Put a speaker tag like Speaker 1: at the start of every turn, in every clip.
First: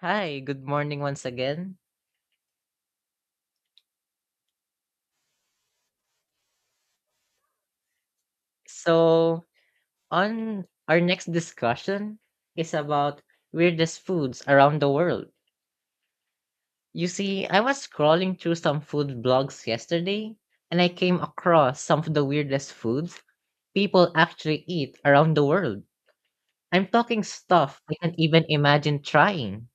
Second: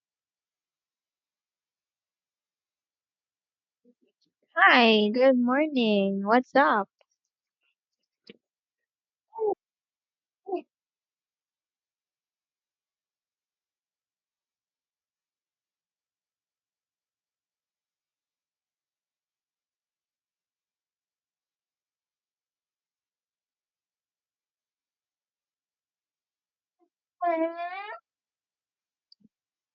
Speaker 1: Hi, good morning once again.
Speaker 2: Hi, good morning. What's up?
Speaker 1: So, on our next discussion is about weirdest foods around the world. You see, I was scrolling through some food blogs yesterday and I came across some of the weirdest foods people actually eat around the world. I'm talking stuff I can't even imagine trying.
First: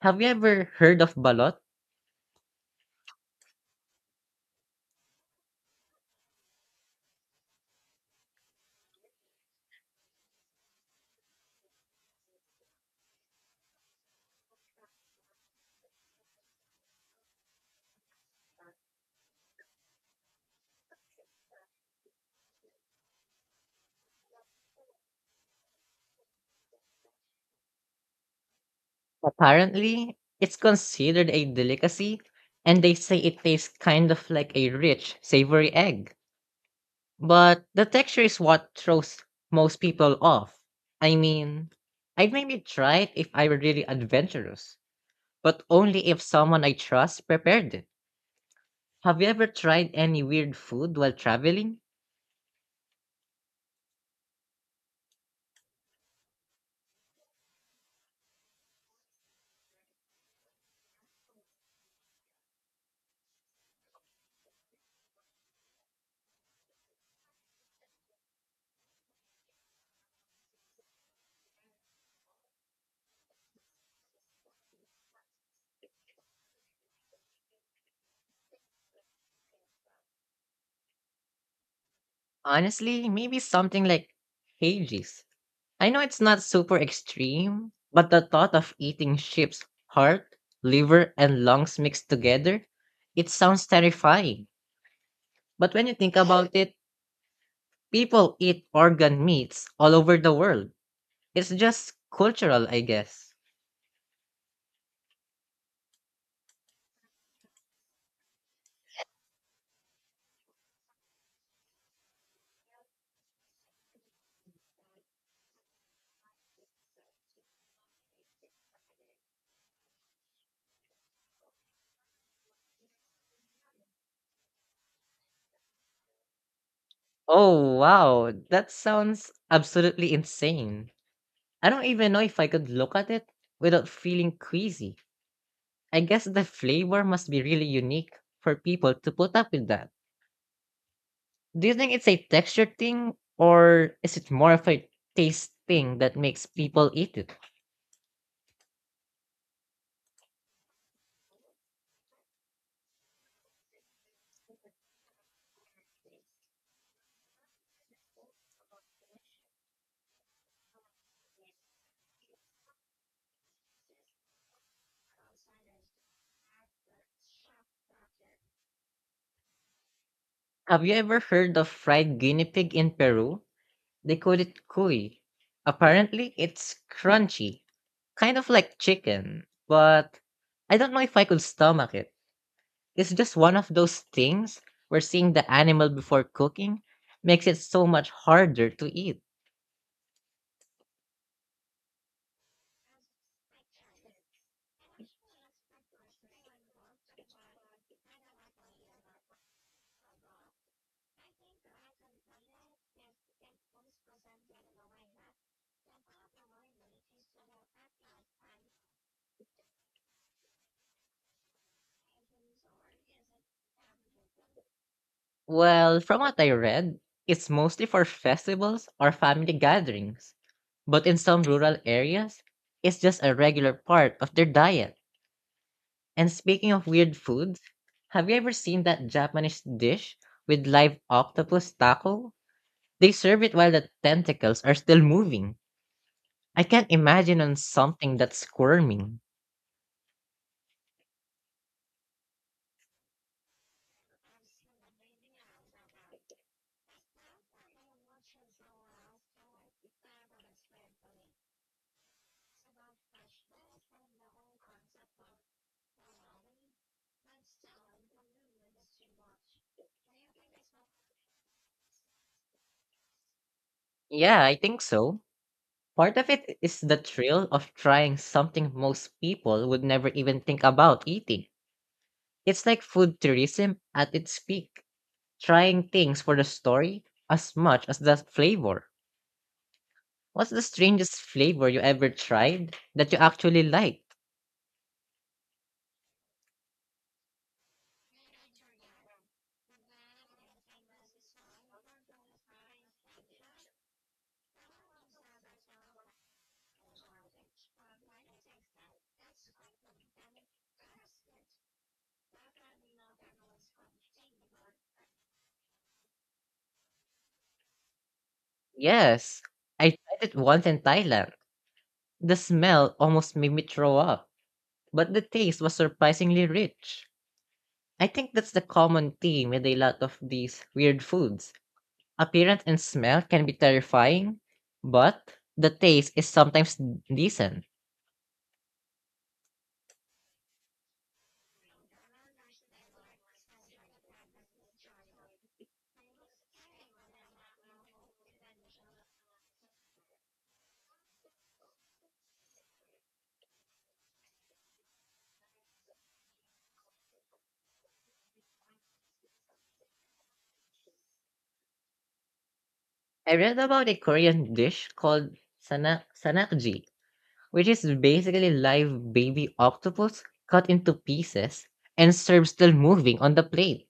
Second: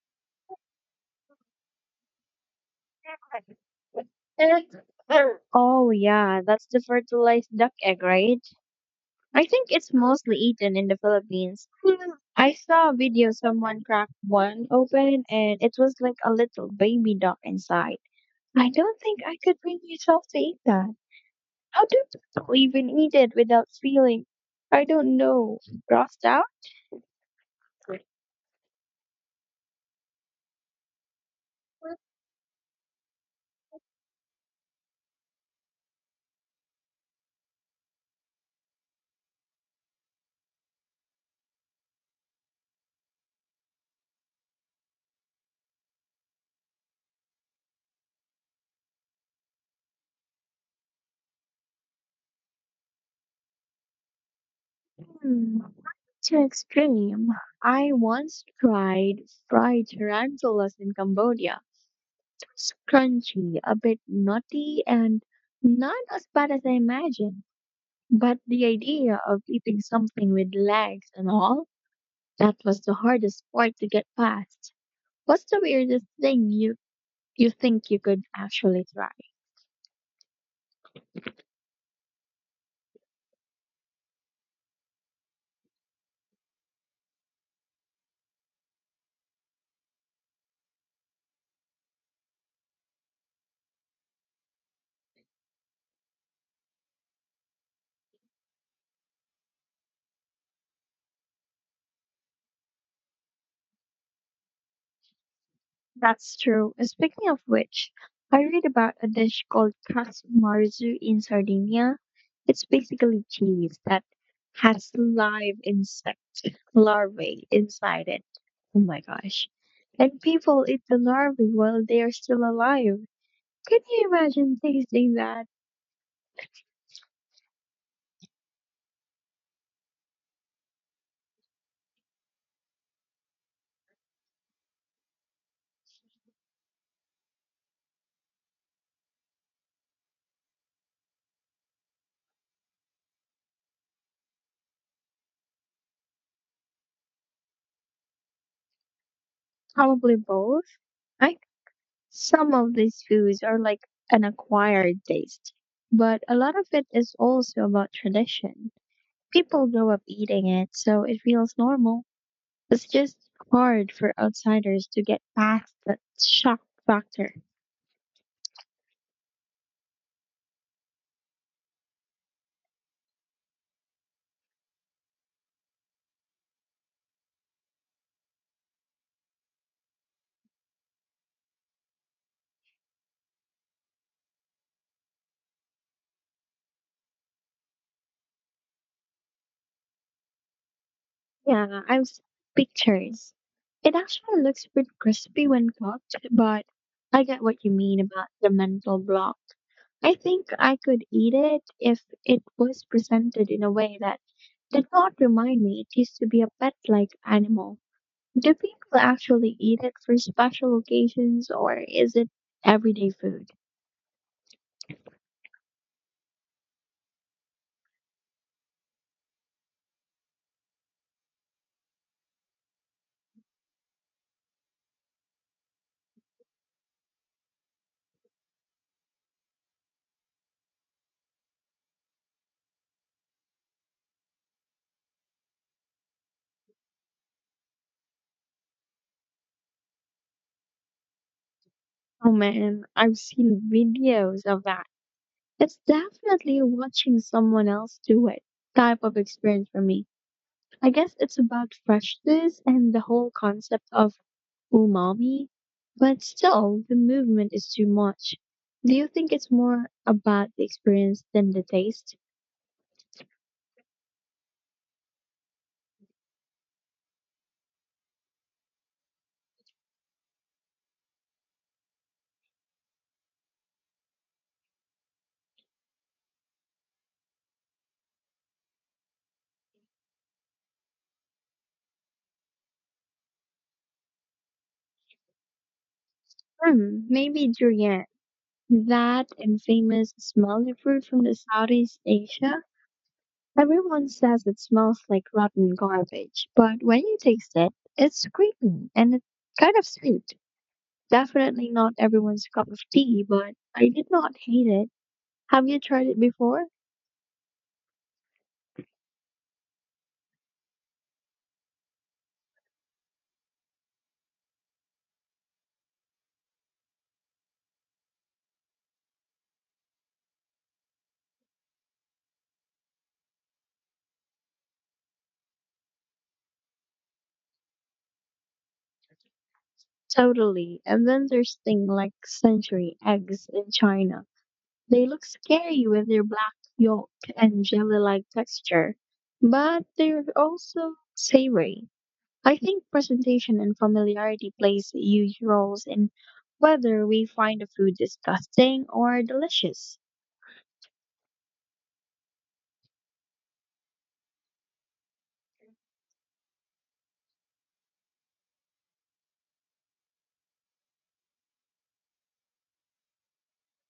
Speaker 1: Have you ever heard of balot?
Speaker 2: Oh, yeah, that's the fertilized duck egg, right? I think it's mostly eaten in the Philippines. I saw a video someone cracked one open and it was like a little baby duck inside. I don't think I could bring myself to eat that. How do people even eat it without feeling, I don't know, grossed out?
Speaker 1: Apparently, it's considered a delicacy and they say it tastes kind of like a rich, savory egg. But the texture is what throws most people off. I mean, I'd maybe try it if I were really adventurous, but only if someone I trust prepared it. Have you ever tried any weird food while traveling?
Speaker 2: Hmm. To extreme, I once tried fried tarantulas in Cambodia. Crunchy, a bit nutty, and not as bad as I imagined. But the idea of eating something with legs and all, that was the hardest part to get past. What's the weirdest thing you think you could actually try?
Speaker 1: Honestly, maybe something like Hages. I know it's not super extreme, but the thought of eating sheep's heart, liver, and lungs mixed together, it sounds terrifying. But when you think about it, people eat organ meats all over the world. It's just cultural, I guess.
Speaker 2: That's true. Speaking of which, I read about a dish called katsumazu in Sardinia. It's basically cheese that has live insect larvae inside it. Oh my gosh. And people eat the larvae while they are still alive. Can you imagine tasting that?
Speaker 1: Oh, wow. That sounds absolutely insane. I don't even know if I could look at it without feeling queasy. I guess the flavor must be really unique for people to put up with that. Do you think it's a texture thing, or is it more of a taste thing that makes people eat it?
Speaker 2: Probably both. I think some of these foods are like an acquired taste, but a lot of it is also about tradition. People grow up eating it, so it feels normal. It's just hard for outsiders to get past that shock factor.
Speaker 1: Have you ever heard of fried guinea pig in Peru? They call it cuy. Apparently, it's crunchy, kind of like chicken, but I don't know if I could stomach it. It's just one of those things where seeing the animal before cooking makes it so much harder to eat.
Speaker 2: Yeah, I've seen pictures. It actually looks pretty crispy when cooked, but I get what you mean about the mental block. I think I could eat it if it was presented in a way that did not remind me it used to be a pet like animal. Do people actually eat it for special occasions or is it everyday food?
Speaker 1: Well, from what I read, it's mostly for festivals or family gatherings. But in some rural areas, it's just a regular part of their diet. And speaking of weird foods, have you ever seen that Japanese dish with live octopus taco? They serve it while the tentacles are still moving. I can't imagine on something that's squirming.
Speaker 2: Oh man, I've seen videos of that. It's definitely watching someone else do it type of experience for me. I guess it's about freshness and the whole concept of umami, but still, the movement is too much. Do you think it's more about the experience than the taste?
Speaker 1: Yeah, I think so. Part of it is the thrill of trying something most people would never even think about eating. It's like food tourism at its peak, trying things for the story as much as the flavor. What's the strangest flavor you ever tried that you actually liked?
Speaker 2: Hmm, maybe durian. That infamous smelly fruit from the Southeast Asia. Everyone says it smells like rotten garbage, but when you taste it, it's creamy and it's kind of sweet. Definitely not everyone's cup of tea, but I did not hate it. Have you tried it before?
Speaker 1: Yes, I tried it once in Thailand. The smell almost made me throw up, but the taste was surprisingly rich. I think that's the common theme with a lot of these weird foods. Appearance and smell can be terrifying, but the taste is sometimes decent.
Speaker 2: Totally. And then there's thing like century eggs in China. They look scary with their black yolk and jelly-like texture, but they're also savory. I think presentation and familiarity plays huge roles in whether we find the food disgusting or delicious.
Speaker 1: I read about a Korean dish called sanakji, which is basically live baby octopus cut into pieces and served still moving on the plate.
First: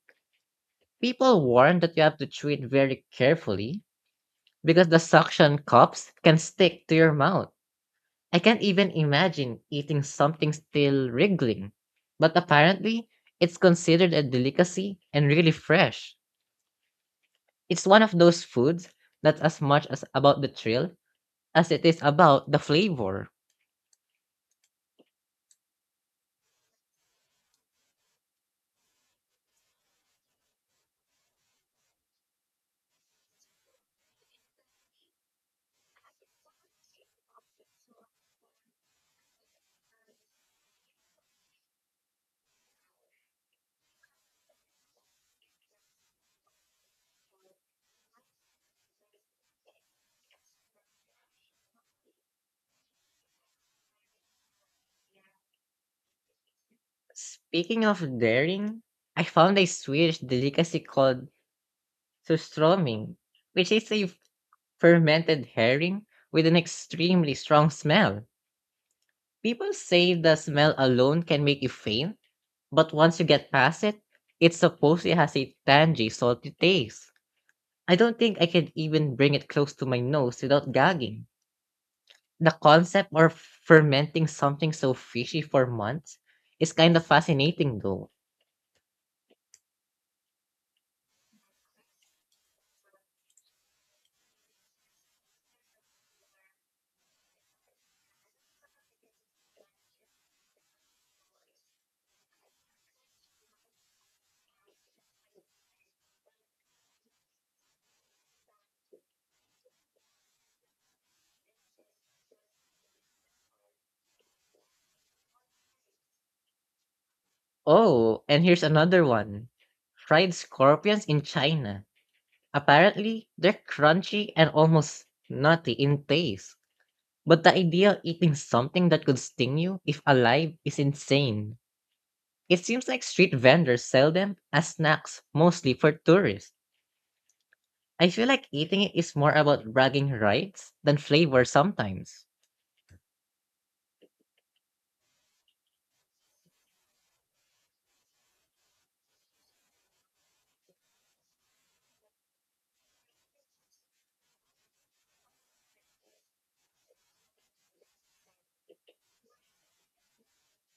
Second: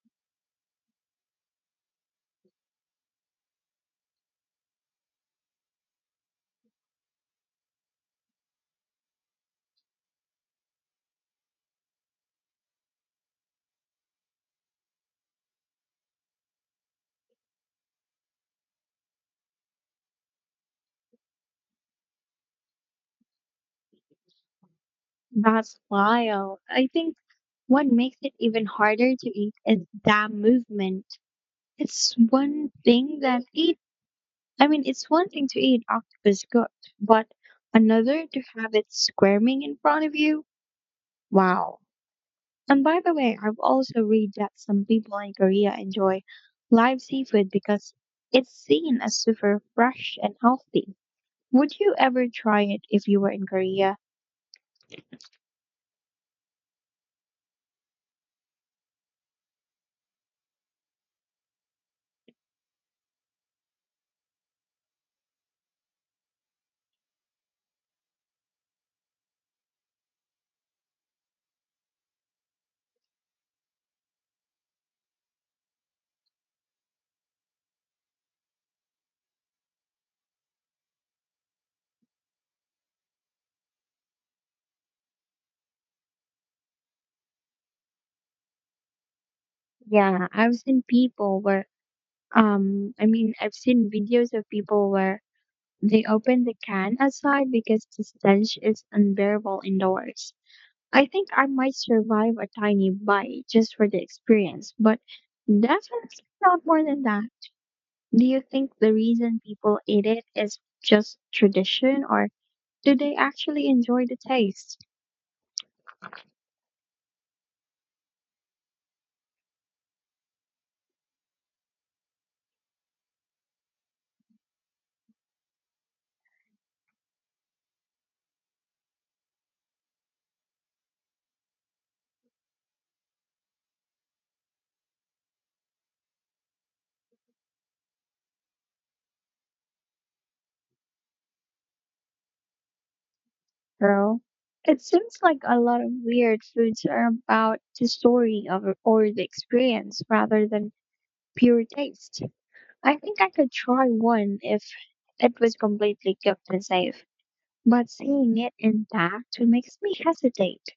Speaker 1: People warn that you have to chew it very carefully because the suction cups can stick to your mouth. I can't even imagine eating something still wriggling, but apparently it's considered a delicacy and really fresh. It's one of those foods that's as much as about the thrill as it is about the flavor.
Speaker 2: That's why I think what makes it even harder to eat is that movement. It's one thing that eat. I mean, it's one thing to eat octopus cooked, but another to have it squirming in front of you. Wow. And by the way, I've also read that some people in Korea enjoy live seafood because it's seen as super fresh and healthy. Would you ever try it if you were in Korea?
Speaker 1: Speaking of daring, I found a Swedish delicacy called surströmming, which is a fermented herring with an extremely strong smell. People say the smell alone can make you faint, but once you get past it, it's supposed it has a tangy, salty taste. I don't think I can even bring it close to my nose without gagging. The concept of fermenting something so fishy for months is kind of fascinating, though.
Speaker 2: Yeah, I've seen I mean, I've seen videos of people where they open the can outside because the stench is unbearable indoors. I think I might survive a tiny bite just for the experience, but definitely not more than that. Do you think the reason people eat it is just tradition or do they actually enjoy the taste?
Speaker 1: Oh, and here's another one: fried scorpions in China. Apparently, they're crunchy and almost nutty in taste. But the idea of eating something that could sting you if alive is insane. It seems like street vendors sell them as snacks mostly for tourists. I feel like eating it is more about bragging rights than flavor sometimes.
Speaker 2: Girl, it seems like a lot of weird foods are about the story of it or the experience rather than pure taste. I think I could try one if it was completely cooked and safe, but seeing it intact makes me hesitate.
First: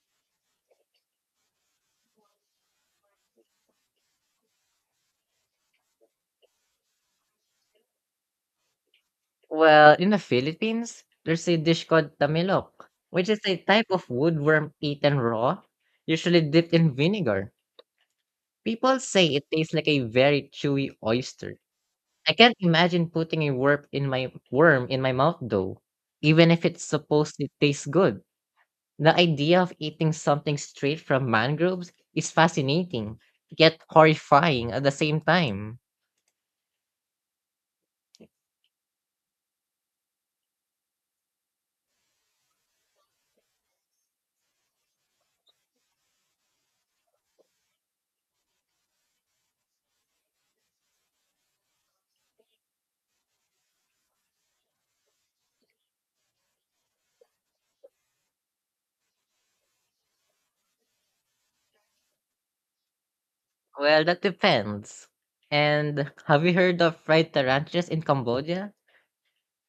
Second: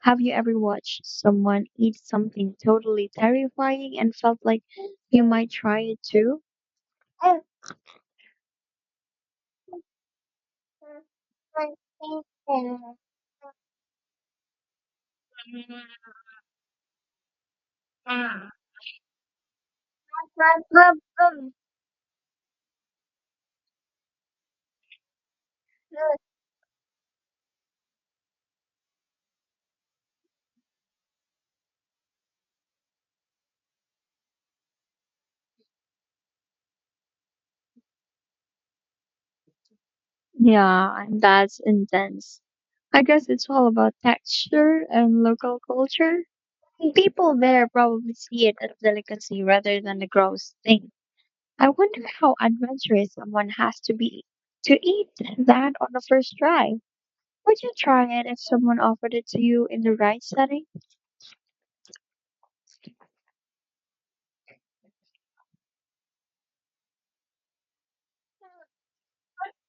Speaker 2: Have you ever watched someone eat something totally terrifying and felt like you might try it too?
Speaker 1: Well, in the Philippines, there's a dish called tamilok, which is a type of woodworm eaten raw, usually dipped in vinegar. People say it tastes like a very chewy oyster. I can't imagine putting a worm in my mouth though, even if it's supposed to taste good. The idea of eating something straight from mangroves is fascinating, yet horrifying at the same time.
Speaker 2: Yeah, and that's intense. I guess it's all about texture and local culture. People there probably see it as delicacy rather than a gross thing. I wonder how adventurous someone has to be to eat that on the first try. Would you try it if someone offered it to you in the right setting?
Speaker 1: Well, that depends. And have you heard of fried tarantulas in Cambodia?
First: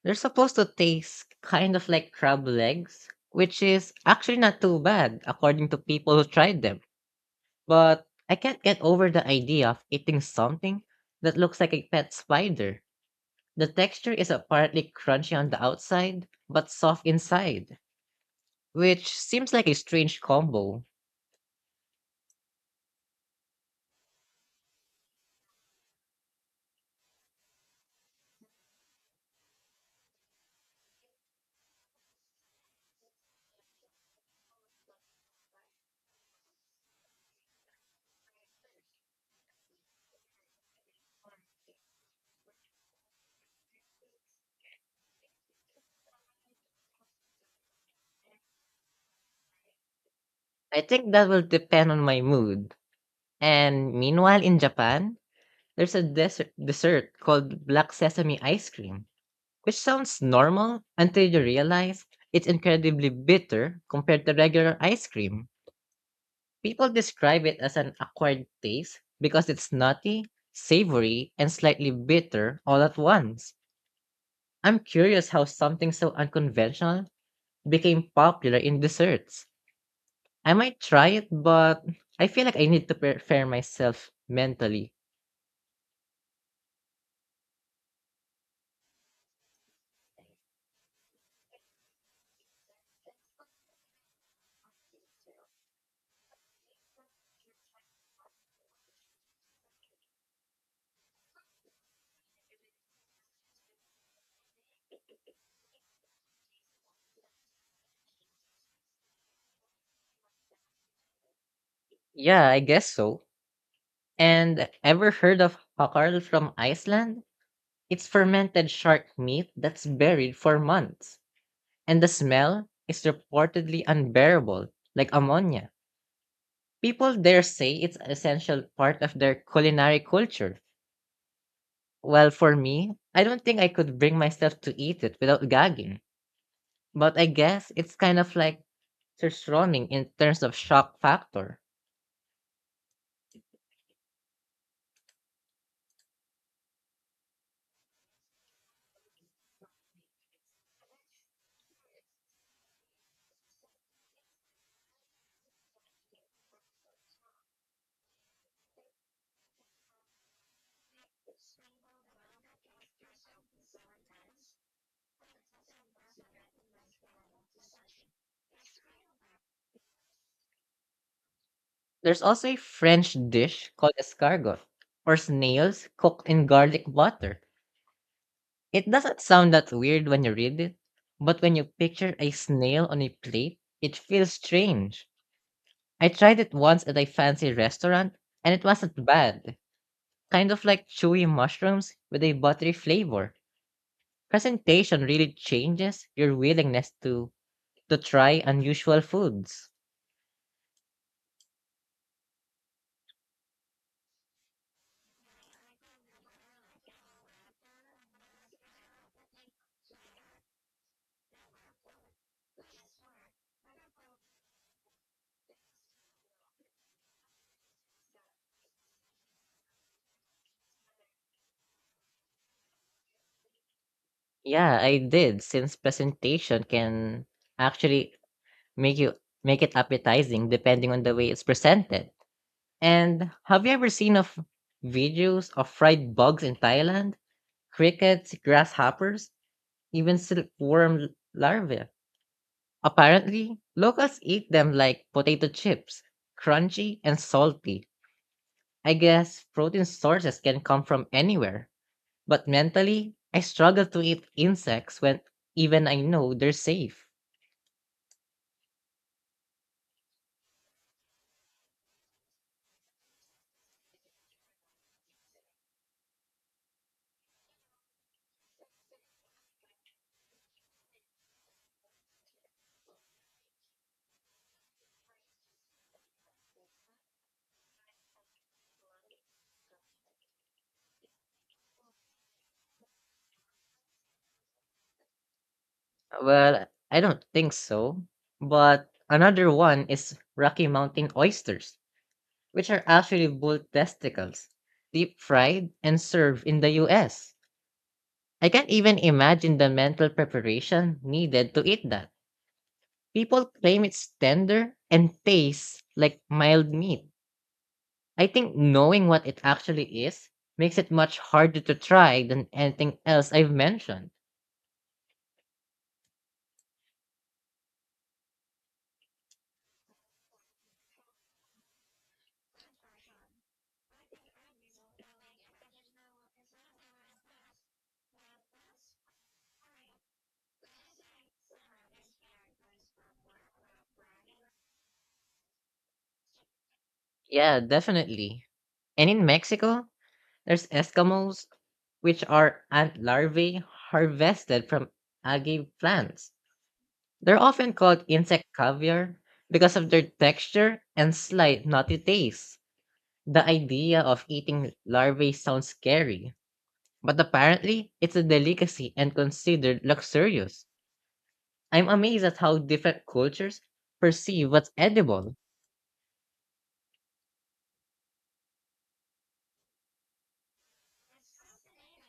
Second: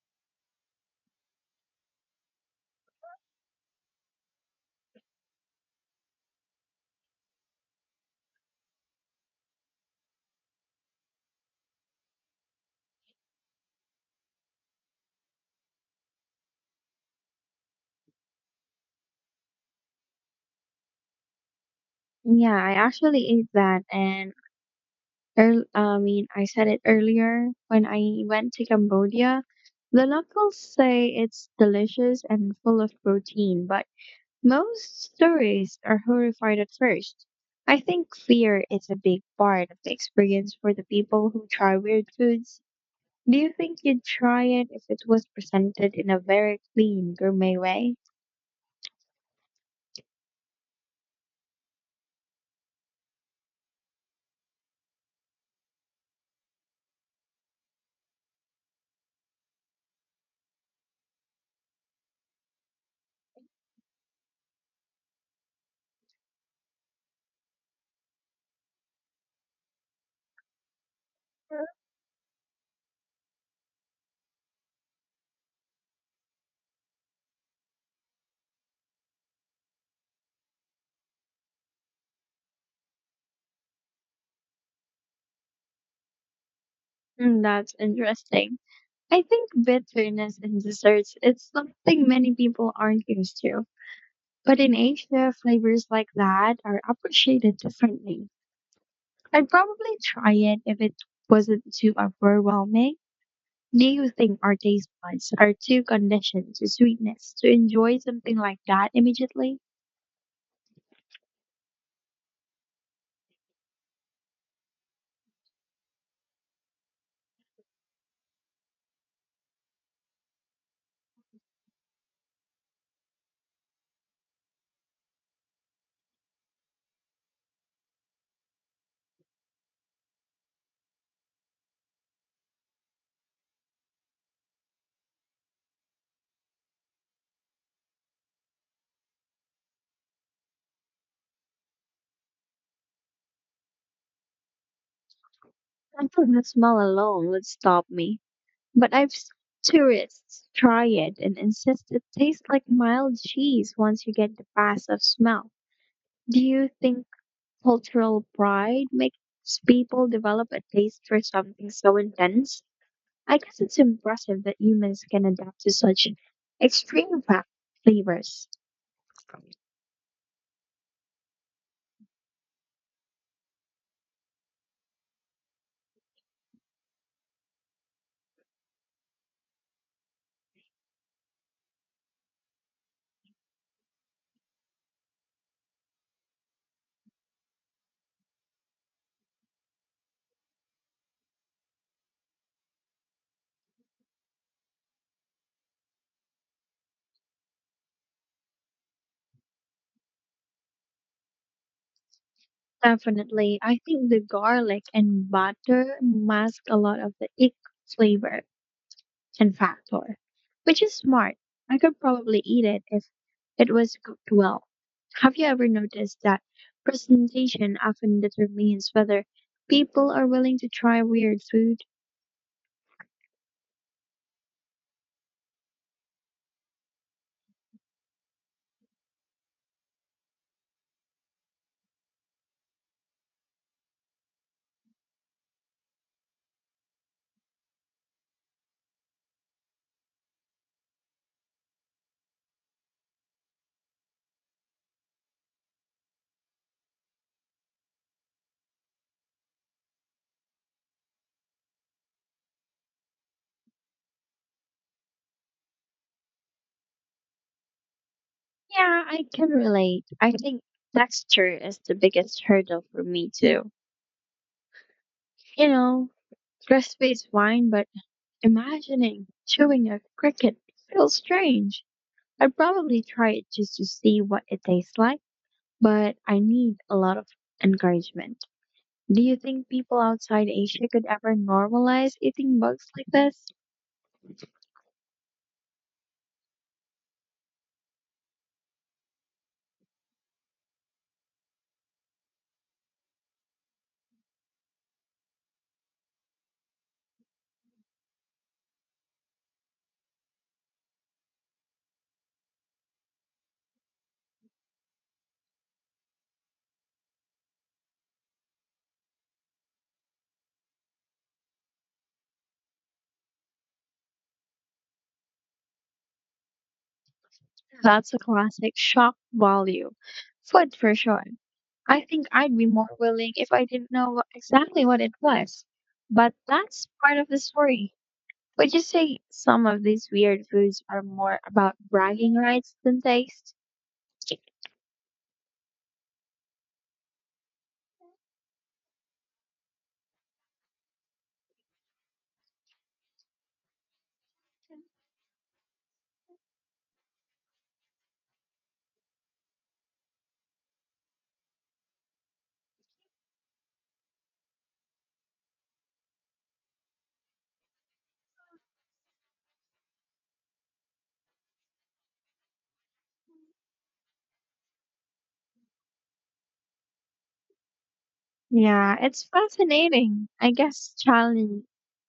Speaker 1: They're supposed to taste kind of like crab legs, which is actually not too bad according to people who tried them. But I can't get over the idea of eating something that looks like a pet spider. The texture is apparently crunchy on the outside, but soft inside, which seems like a strange combo.
Speaker 2: Yeah, I actually ate that and Earl I mean, I said it earlier when I went to Cambodia. The locals say it's delicious and full of protein, but most tourists are horrified at first. I think fear is a big part of the experience for the people who try weird foods. Do you think you'd try it if it was presented in a very clean, gourmet way?
Speaker 1: I think that will depend on my mood. And meanwhile, in Japan, there's a desert dessert called black sesame ice cream, which sounds normal until you realize it's incredibly bitter compared to regular ice cream. People describe it as an acquired taste because it's nutty, savory, and slightly bitter all at once. I'm curious how something so unconventional became popular in desserts. I might try it, but I feel like I need to prepare myself mentally.
Speaker 2: Hmm, that's interesting. I think bitterness in desserts is something many people aren't used to. But in Asia, flavors like that are appreciated differently. I'd probably try it if it wasn't too overwhelming. Do you think our taste buds are too conditioned to sweetness to enjoy something like that immediately?
Speaker 1: Yeah, I guess so. And ever heard of hakarl from Iceland? It's fermented shark meat that's buried for months. And the smell is reportedly unbearable, like ammonia. People there say it's an essential part of their culinary culture. Well, for me, I don't think I could bring myself to eat it without gagging. But I guess it's kind of like surstroming in terms of shock factor.
Speaker 2: I think the smell alone would stop me. But I've seen tourists try it and insist it tastes like mild cheese once you get the pass of smell. Do you think cultural pride makes people develop a taste for something so intense? I guess it's impressive that humans can adapt to such extreme flavors.
Speaker 1: There's also a French dish called escargot, or snails cooked in garlic butter. It doesn't sound that weird when you read it, but when you picture a snail on a plate, it feels strange. I tried it once at a fancy restaurant, and it wasn't bad. Kind of like chewy mushrooms with a buttery flavor. Presentation really changes your willingness to try unusual foods.
Speaker 2: Definitely, I think the garlic and butter mask a lot of the ick flavor and factor, which is smart. I could probably eat it if it was cooked well. Have you ever noticed that presentation often determines whether people are willing to try weird food?
Speaker 1: Yeah, I did, since presentation can actually make you make it appetizing depending on the way it's presented. And have you ever seen of videos of fried bugs in Thailand? Crickets, grasshoppers, even silkworm larvae. Apparently, locals eat them like potato chips, crunchy and salty. I guess protein sources can come from anywhere, but mentally, I struggle to eat insects when even I know they're safe.
Speaker 2: Yeah, I can relate. I think texture is the biggest hurdle for me too. You know, recipe's fine, but imagining chewing a cricket feels strange. I'd probably try it just to see what it tastes like, but I need a lot of encouragement. Do you think people outside Asia could ever normalize eating bugs like this?
Speaker 1: Well, I don't think so. But another one is Rocky Mountain oysters, which are actually bull testicles, deep fried and served in the US. I can't even imagine the mental preparation needed to eat that. People claim it's tender and tastes like mild meat. I think knowing what it actually is makes it much harder to try than anything else I've mentioned.
Speaker 2: That's a classic shock value. Food for sure. I think I'd be more willing if I didn't know exactly what it was. But that's part of the story. Would you say some of these weird foods are more about bragging rights than taste?
Speaker 1: Yeah, definitely. And in Mexico, there's Eskimos, which are ant larvae harvested from algae plants. They're often called insect caviar because of their texture and slight nutty taste. The idea of eating larvae sounds scary, but apparently it's a delicacy and considered luxurious. I'm amazed at how different cultures perceive what's edible.
Speaker 2: Yeah, it's fascinating. I guess challenge.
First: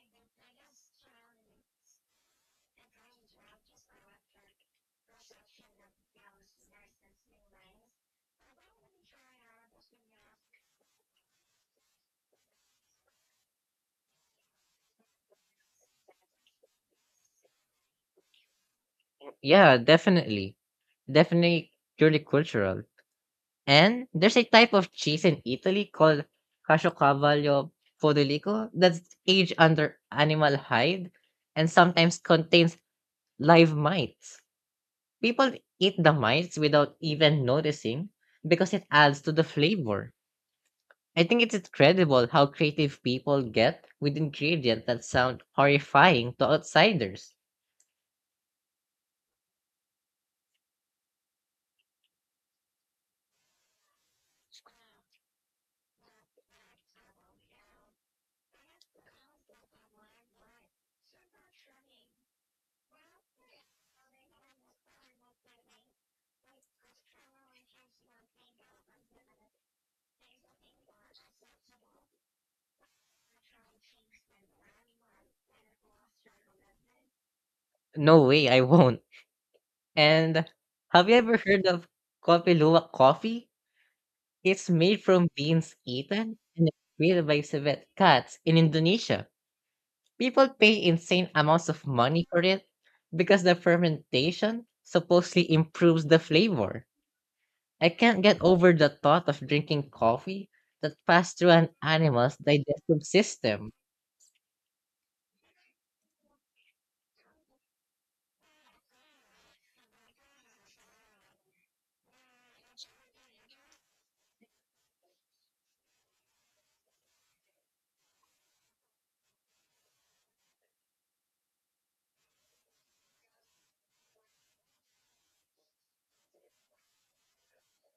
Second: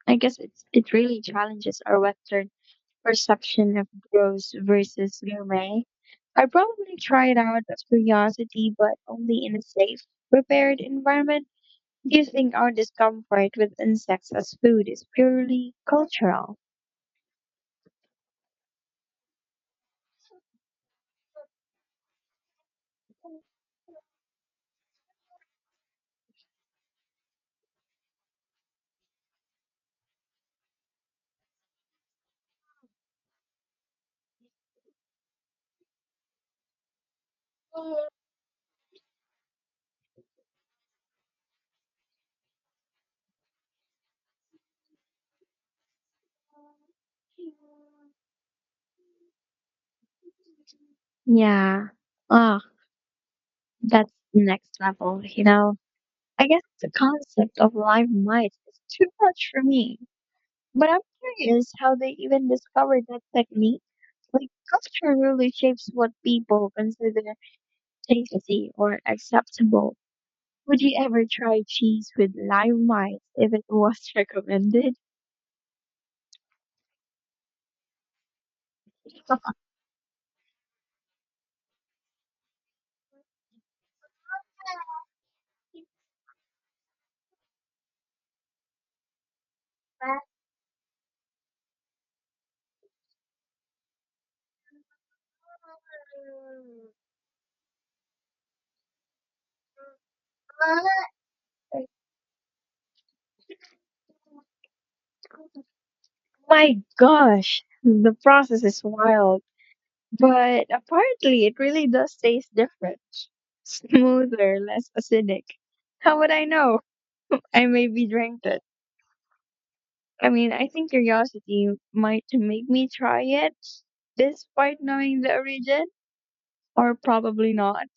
Speaker 2: I guess it really challenges our Western perception of gross versus gourmet. I probably try it out of curiosity, but only in a safe, prepared environment. Do you think our discomfort with insects as food is purely cultural?
Speaker 1: Yeah, definitely. Definitely purely cultural. And there's a type of cheese in Italy called Caciocavallo Podolico that's aged under animal hide and sometimes contains live mites. People eat the mites without even noticing because it adds to the flavor. I think it's incredible how creative people get with ingredients that sound horrifying to outsiders.
Speaker 2: Yeah. Oh, that's the next level, you know. I guess the concept of live mice is too much for me. But I'm curious how they even discovered that technique. Like, culture really shapes what people consider tasty or acceptable. Would you ever try cheese with live mice if it was recommended?
Speaker 1: No way, I won't. And have you ever heard of Kopi Luwak coffee? It's made from beans eaten and created by civet cats in Indonesia. People pay insane amounts of money for it because the fermentation supposedly improves the flavor. I can't get over the thought of drinking coffee that passed through an animal's digestive system.
Speaker 2: My gosh, the process is wild. But apparently, it really does taste different. Smoother, less acidic. How would I know? I maybe drank it. I mean, I think curiosity might make me try it, despite knowing the origin, or probably not.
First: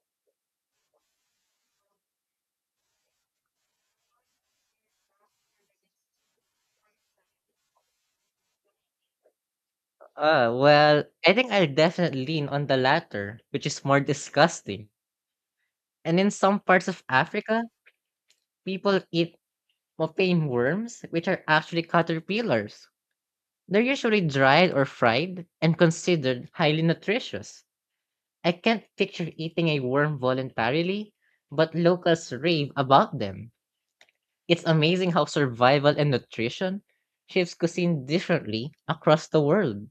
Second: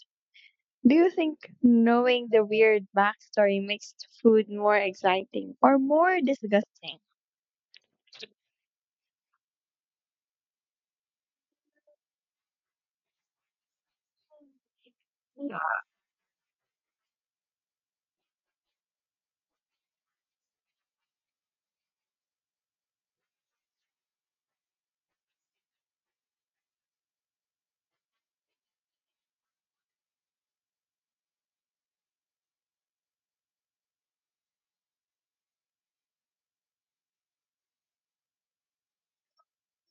Speaker 2: Do you think knowing the weird backstory makes food more exciting or more disgusting?
Speaker 1: Well, I think I'll definitely lean on the latter, which is more disgusting.
Speaker 2: Yeah.
Speaker 1: And in some parts of Africa, people eat mopane worms, which are actually caterpillars. They're usually dried or fried and considered highly nutritious. I can't picture eating a worm voluntarily, but locals rave about them. It's amazing how survival and nutrition shapes cuisine differently across the world.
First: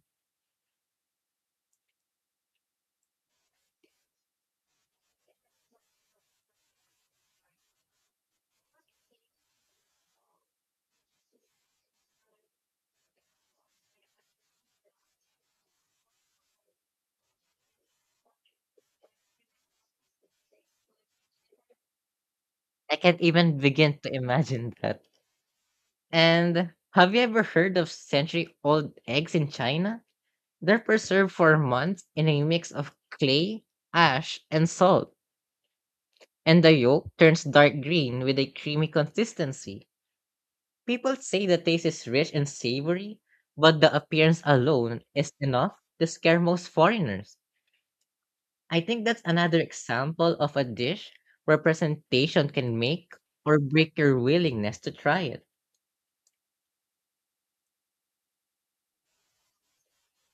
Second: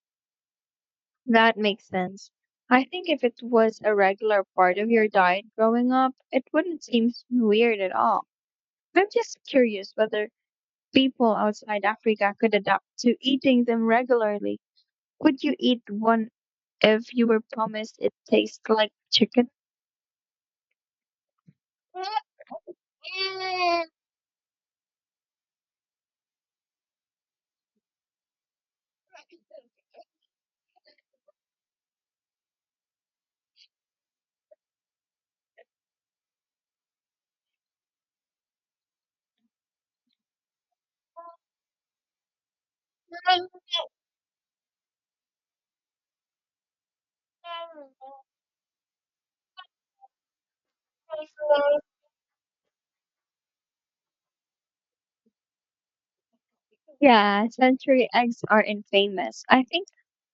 Speaker 2: That makes sense. I think if it was a regular part of your diet growing up, it wouldn't seem weird at all. I'm just curious whether people outside Africa could adapt to eating them regularly. Would you eat one if you were promised it tastes like chicken?
Speaker 1: I can't even begin to imagine that. And have you ever heard of century old eggs in China? They're preserved for months in a mix of clay, ash, and salt, and the yolk turns dark green with a creamy consistency. People say the taste is rich and savory, but the appearance alone is enough to scare most foreigners. I think that's another example of a dish where presentation can make or break your willingness to try it.
Speaker 2: Yeah, century eggs are infamous. I think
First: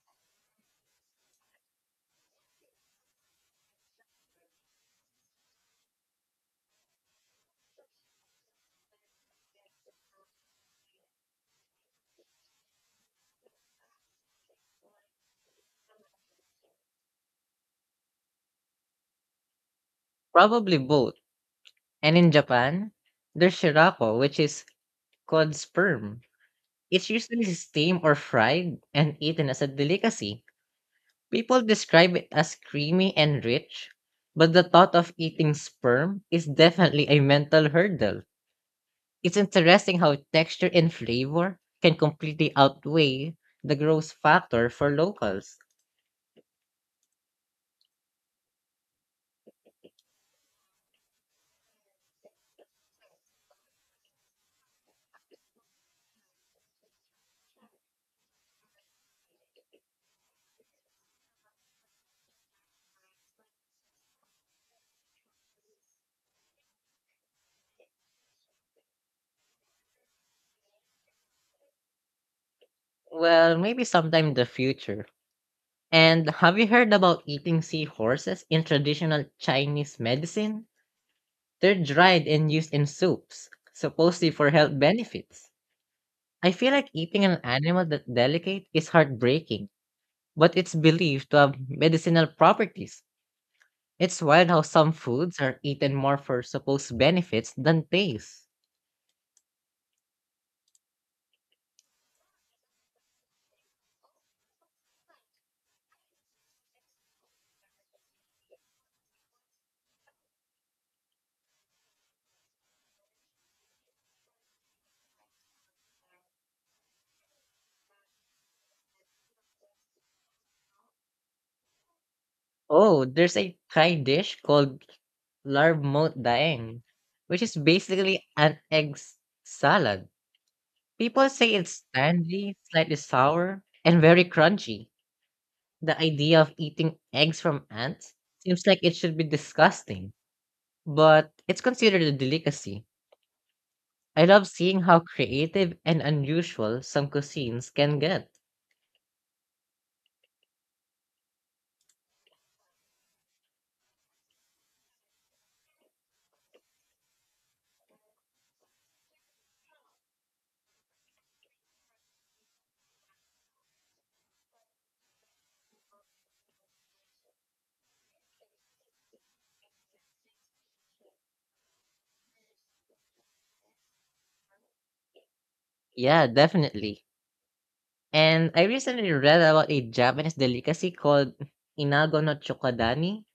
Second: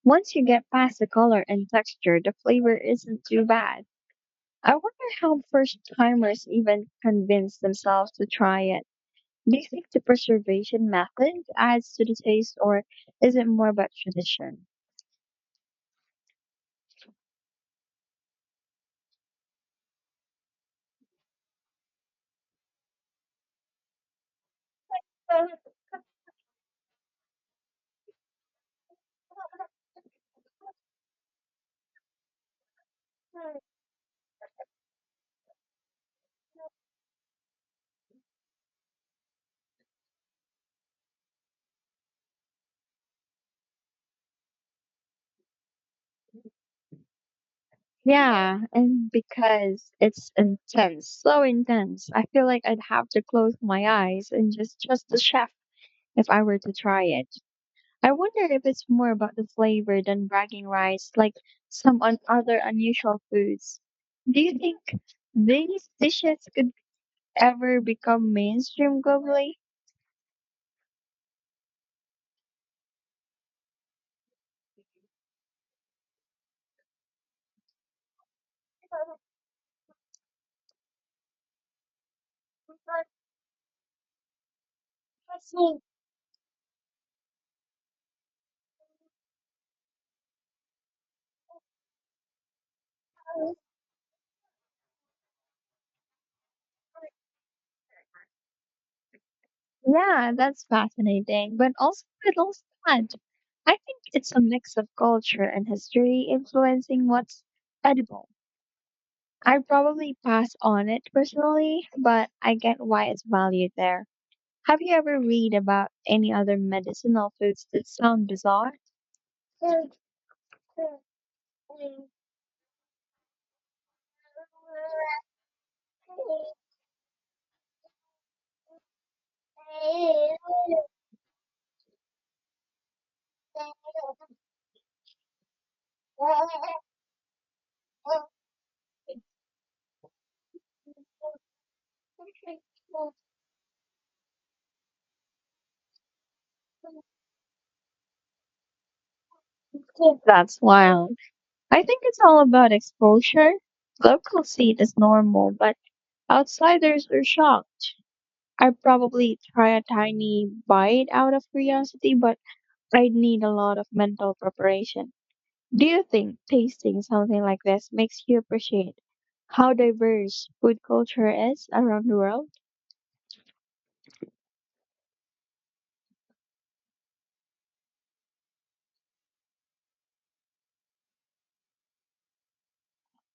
Speaker 2: once you get past the color and texture, the flavor isn't too bad. I wonder how first timers even convince themselves to try it. Do you think the preservation method adds to the taste or is it more about tradition?
Speaker 1: Probably both. And in Japan, there's shirako, which is cod sperm. It's usually steamed or fried and eaten as a delicacy. People describe it as creamy and rich, but the thought of eating sperm is definitely a mental hurdle. It's interesting how texture and flavor can completely outweigh the gross factor for locals.
Speaker 2: Yeah, and because it's intense, so intense, I feel like I'd have to close my eyes and just trust the chef if I were to try it. I wonder if it's more about the flavor than bragging rights, like some other unusual foods. Do you think these dishes could ever become mainstream globally?
Speaker 1: Well, maybe sometime in the future. And have you heard about eating seahorses in traditional Chinese medicine? They're dried and used in soups, supposedly for health benefits. I feel like eating an animal that delicate is heartbreaking, but it's believed to have medicinal properties. It's wild how some foods are eaten more for supposed benefits than taste.
Speaker 2: Yeah, that's fascinating, but also a little sad. I think it's a mix of culture and history influencing what's edible. I probably pass on it personally, but I get why it's valued there. Have you ever read about any other medicinal foods that sound bizarre?
Speaker 1: Oh, there's a Thai dish called larmot daeng, which is basically an salad. People say it's tangy, slightly sour, and very crunchy. The idea of eating eggs from ants seems like it should be disgusting, but it's considered a delicacy. I love seeing how creative and unusual some cuisines can get.
Speaker 2: That's wild. I think it's all about exposure. Locals see it as normal, but outsiders are shocked. I probably try a tiny bite out of curiosity, but I'd need a lot of mental preparation. Do you think tasting something like this makes you appreciate how diverse food culture is around the world?
Speaker 1: Yeah, definitely. And I recently read about a Japanese delicacy called inago no chokodani,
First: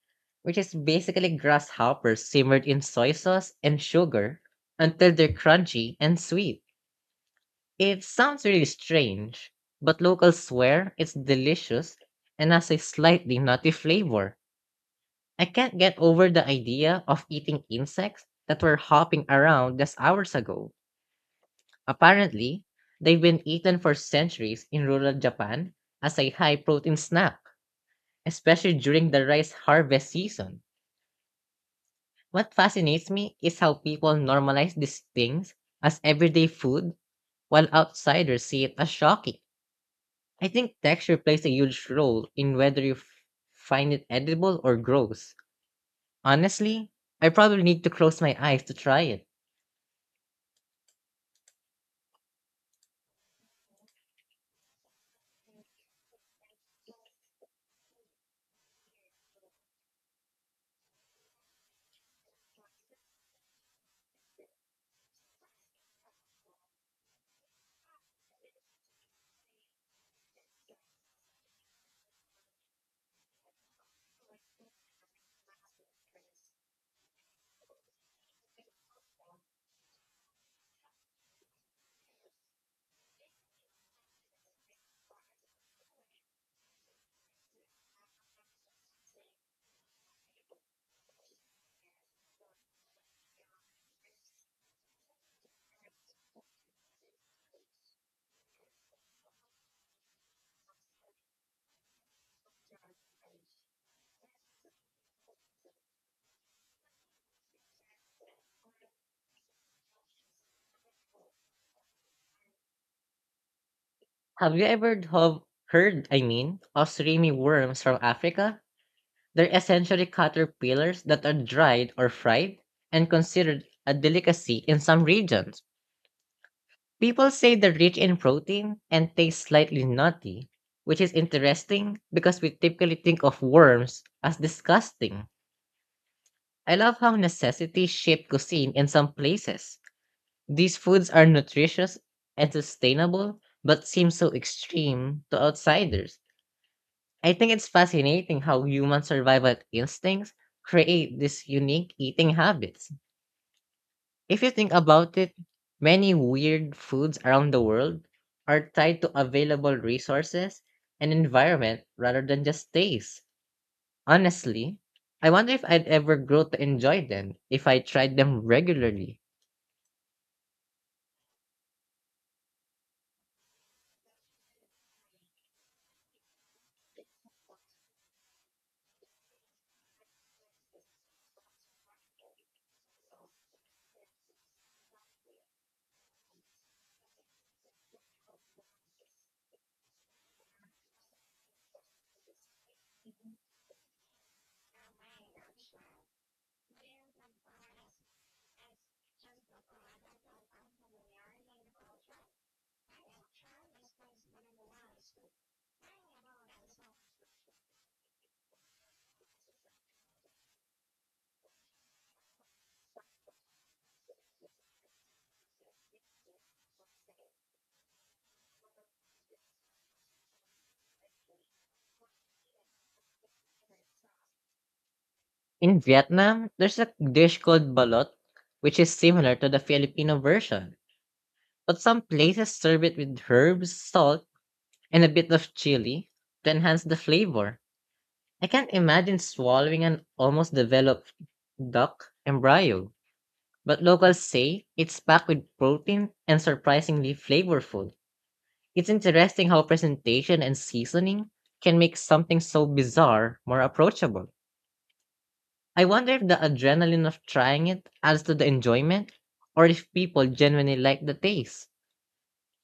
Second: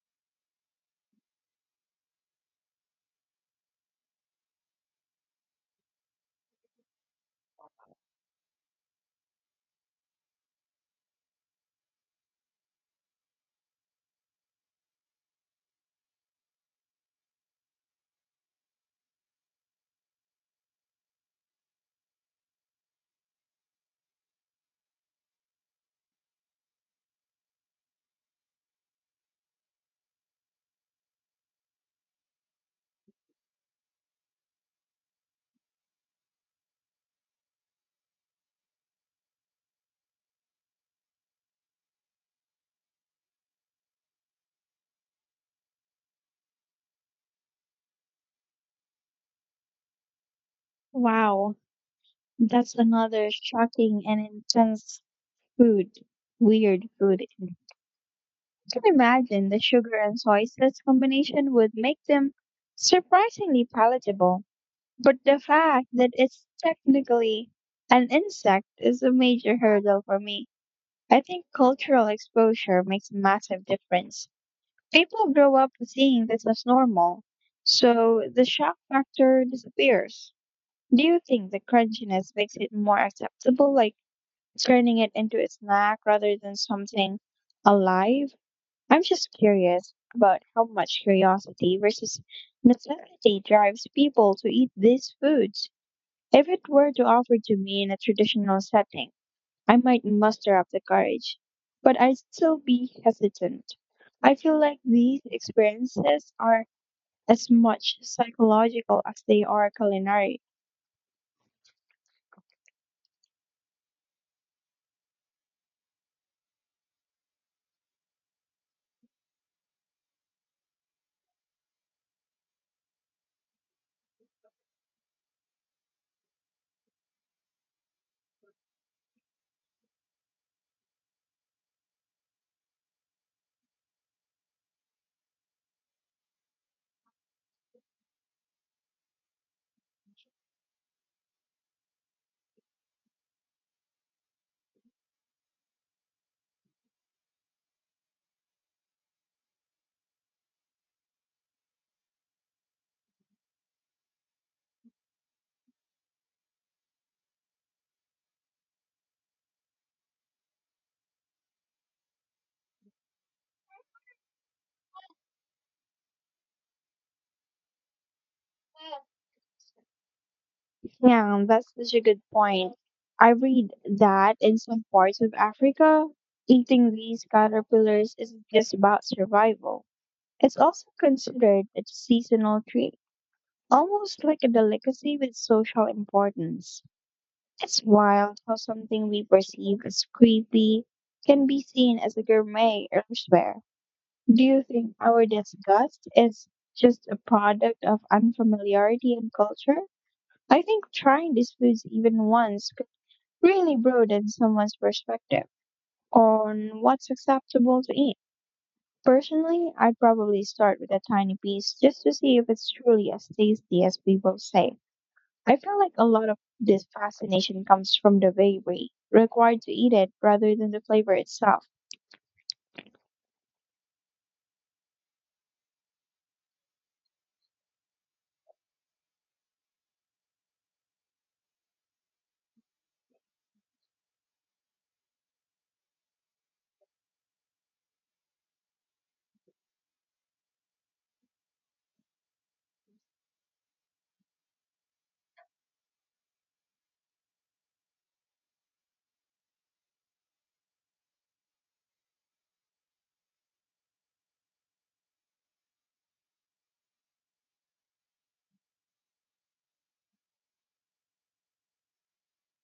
Speaker 1: which is basically grasshoppers simmered in soy sauce and sugar until they're crunchy and sweet. It sounds really strange, but locals swear it's delicious and has a slightly nutty flavor. I can't get over the idea of eating insects that were hopping around just hours ago. Apparently, they've been eaten for centuries in rural Japan as a high protein snack, especially during the rice harvest season. What fascinates me is how people normalize these things as everyday food while outsiders see it as shocking. I think texture plays a huge role in whether you find it edible or gross. Honestly, I probably need to close my eyes to try it.
Speaker 2: Wow, that's another shocking and intense food, weird food I can imagine the sugar and soy sauce combination would make them surprisingly palatable, but the fact that it's technically an insect is a major hurdle for me. I think cultural exposure makes a massive difference. People grow up seeing this as normal, so the shock factor disappears. Do you think the crunchiness makes it more acceptable, like turning it into a snack rather than something alive? I'm just curious about how much curiosity versus necessity drives people to eat these foods. If it were to offer to me in a traditional setting, I might muster up the courage, but I'd still be hesitant. I feel like these experiences are as much psychological as they are culinary.
Speaker 1: Have you ever have heard, I mean, of streamy worms from Africa? They're essentially caterpillars that are dried or fried and considered a delicacy in some regions. People say they're rich in protein and taste slightly nutty, which is interesting because we typically think of worms as disgusting. I love how necessity shaped cuisine in some places. These foods are nutritious and sustainable, but seem so extreme to outsiders. I think it's fascinating how human survival instincts create these unique eating habits. If you think about it, many weird foods around the world are tied to available resources and environment rather than just taste. Honestly, I wonder if I'd ever grow to enjoy them if I tried them regularly.
Speaker 2: Yeah, that's such a good point. I read that in some parts of Africa, eating these caterpillars isn't just about survival. It's also considered a seasonal treat, almost like a delicacy with social importance. It's wild how something we perceive as creepy can be seen as a gourmet elsewhere. Do you think our disgust is just a product of unfamiliarity and culture? I think trying these foods even once really broaden someone's perspective on what's acceptable to eat. Personally, I'd probably start with a tiny piece just to see if it's truly as tasty as people say. I feel like a lot of this fascination comes from the bravery required to eat it rather than the flavor itself.
Speaker 1: In Vietnam, there's a dish called balot, which is similar to the Filipino version, but some places serve it with herbs, salt, and a bit of chili to enhance the flavor. I can't imagine swallowing an almost developed duck embryo, but locals say it's packed with protein and surprisingly flavorful. It's interesting how presentation and seasoning can make something so bizarre more approachable. I wonder if the adrenaline of trying it adds to the enjoyment or if people genuinely like the taste.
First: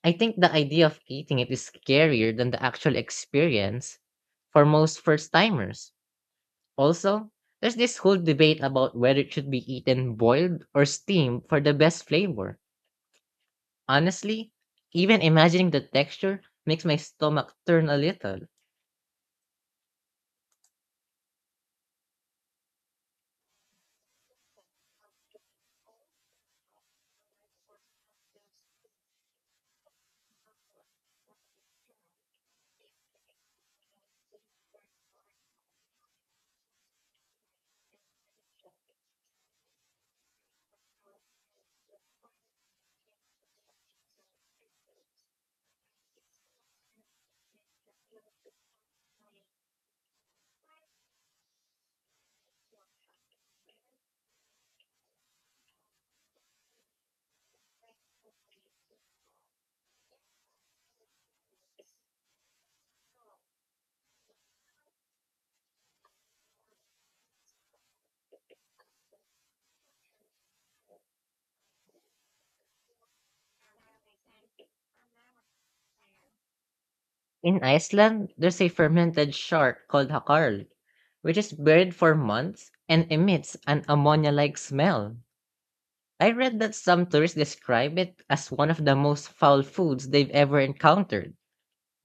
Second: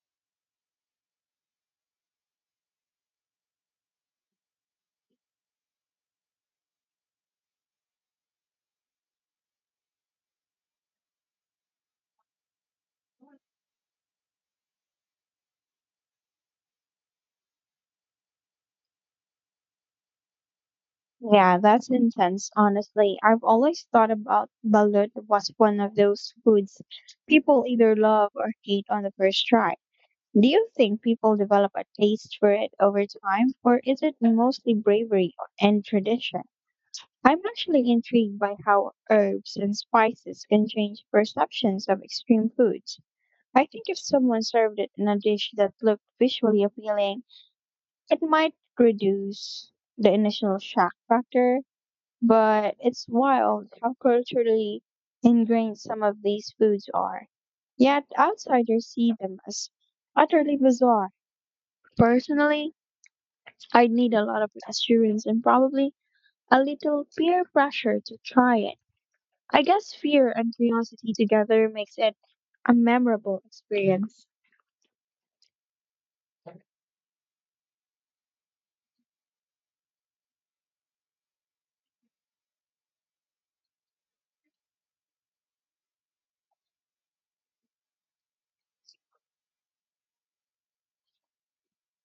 Speaker 1: I think the idea of eating it is scarier than the actual experience for most first timers. Also, there's this whole debate about whether it should be eaten boiled or steamed for the best flavor. Honestly, even imagining the texture makes my stomach turn a little.
Speaker 2: Yeah, that's intense, honestly. I've always thought about balut was one of those foods people either love or hate on the first try. Do you think people develop a taste for it over time, or is it mostly bravery and tradition? I'm actually intrigued by how herbs and spices can change perceptions of extreme foods. I think if someone served it in a dish that looked visually appealing, it might reduce the initial shock factor but it's wild how culturally ingrained some of these foods are. Yet outsiders see them as utterly bizarre. Personally, I'd need a lot of assurance and probably a little peer pressure to try it. I guess fear and curiosity together makes it a memorable experience.
Speaker 1: In Iceland, there's a fermented shark called hakarl, which is buried for months and emits an ammonia like smell. I read that some tourists describe it as one of the most foul foods they've ever encountered,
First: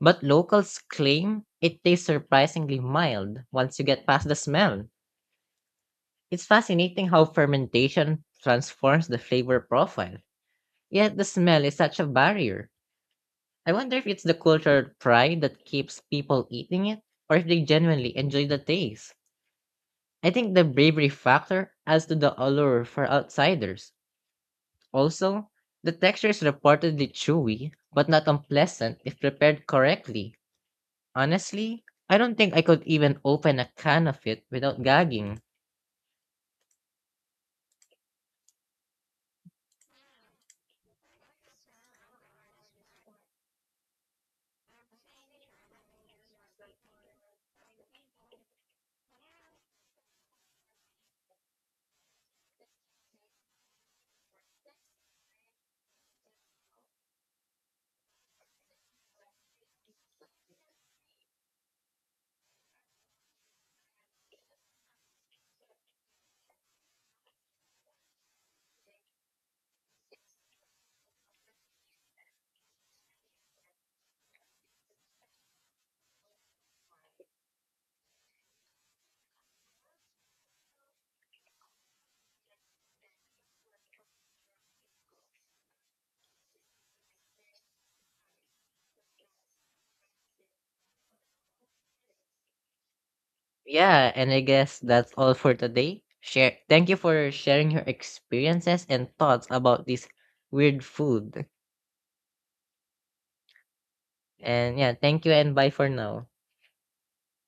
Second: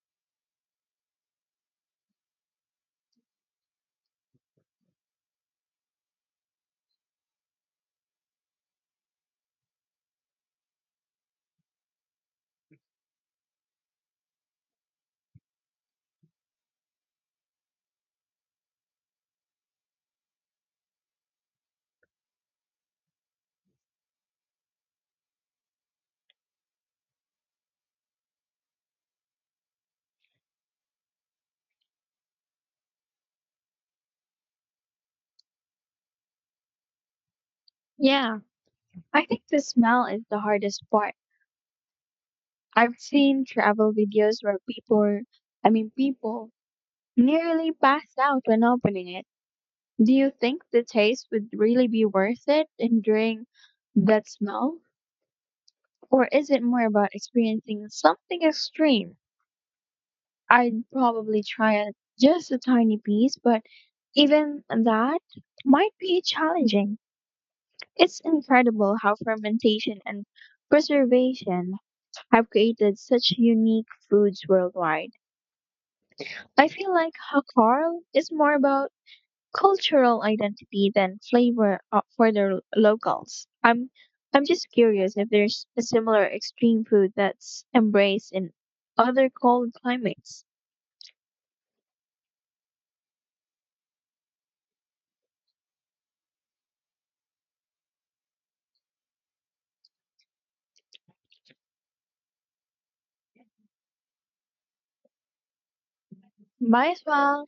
Speaker 1: but locals claim it tastes surprisingly mild once you get past the smell. It's fascinating how fermentation transforms the flavor profile, yet the smell is such a barrier. I wonder if it's the cultural pride that keeps people eating it, or if they genuinely enjoy the taste. I think the bravery factor adds to the allure for outsiders. Also, the texture is reportedly chewy, but not unpleasant if prepared correctly. Honestly, I don't think I could even open a can of it without gagging.
Speaker 2: Yeah, I think the smell is the hardest part. I've seen travel videos where I mean, people nearly pass out when opening it. Do you think the taste would really be worth it enduring that smell? Or is it more about experiencing something extreme? I'd probably try it just a tiny piece, but even that might be challenging. It's incredible how fermentation and preservation have created such unique foods worldwide. I feel like Hakar is more about cultural identity than flavor for the locals. I'm just curious if there's a similar extreme food that's embraced in other cold climates.
Speaker 1: Yeah, and I guess that's all for today. Share thank you for sharing your experiences and thoughts about this weird food. And yeah, thank you and bye for now.
Speaker 2: Might as well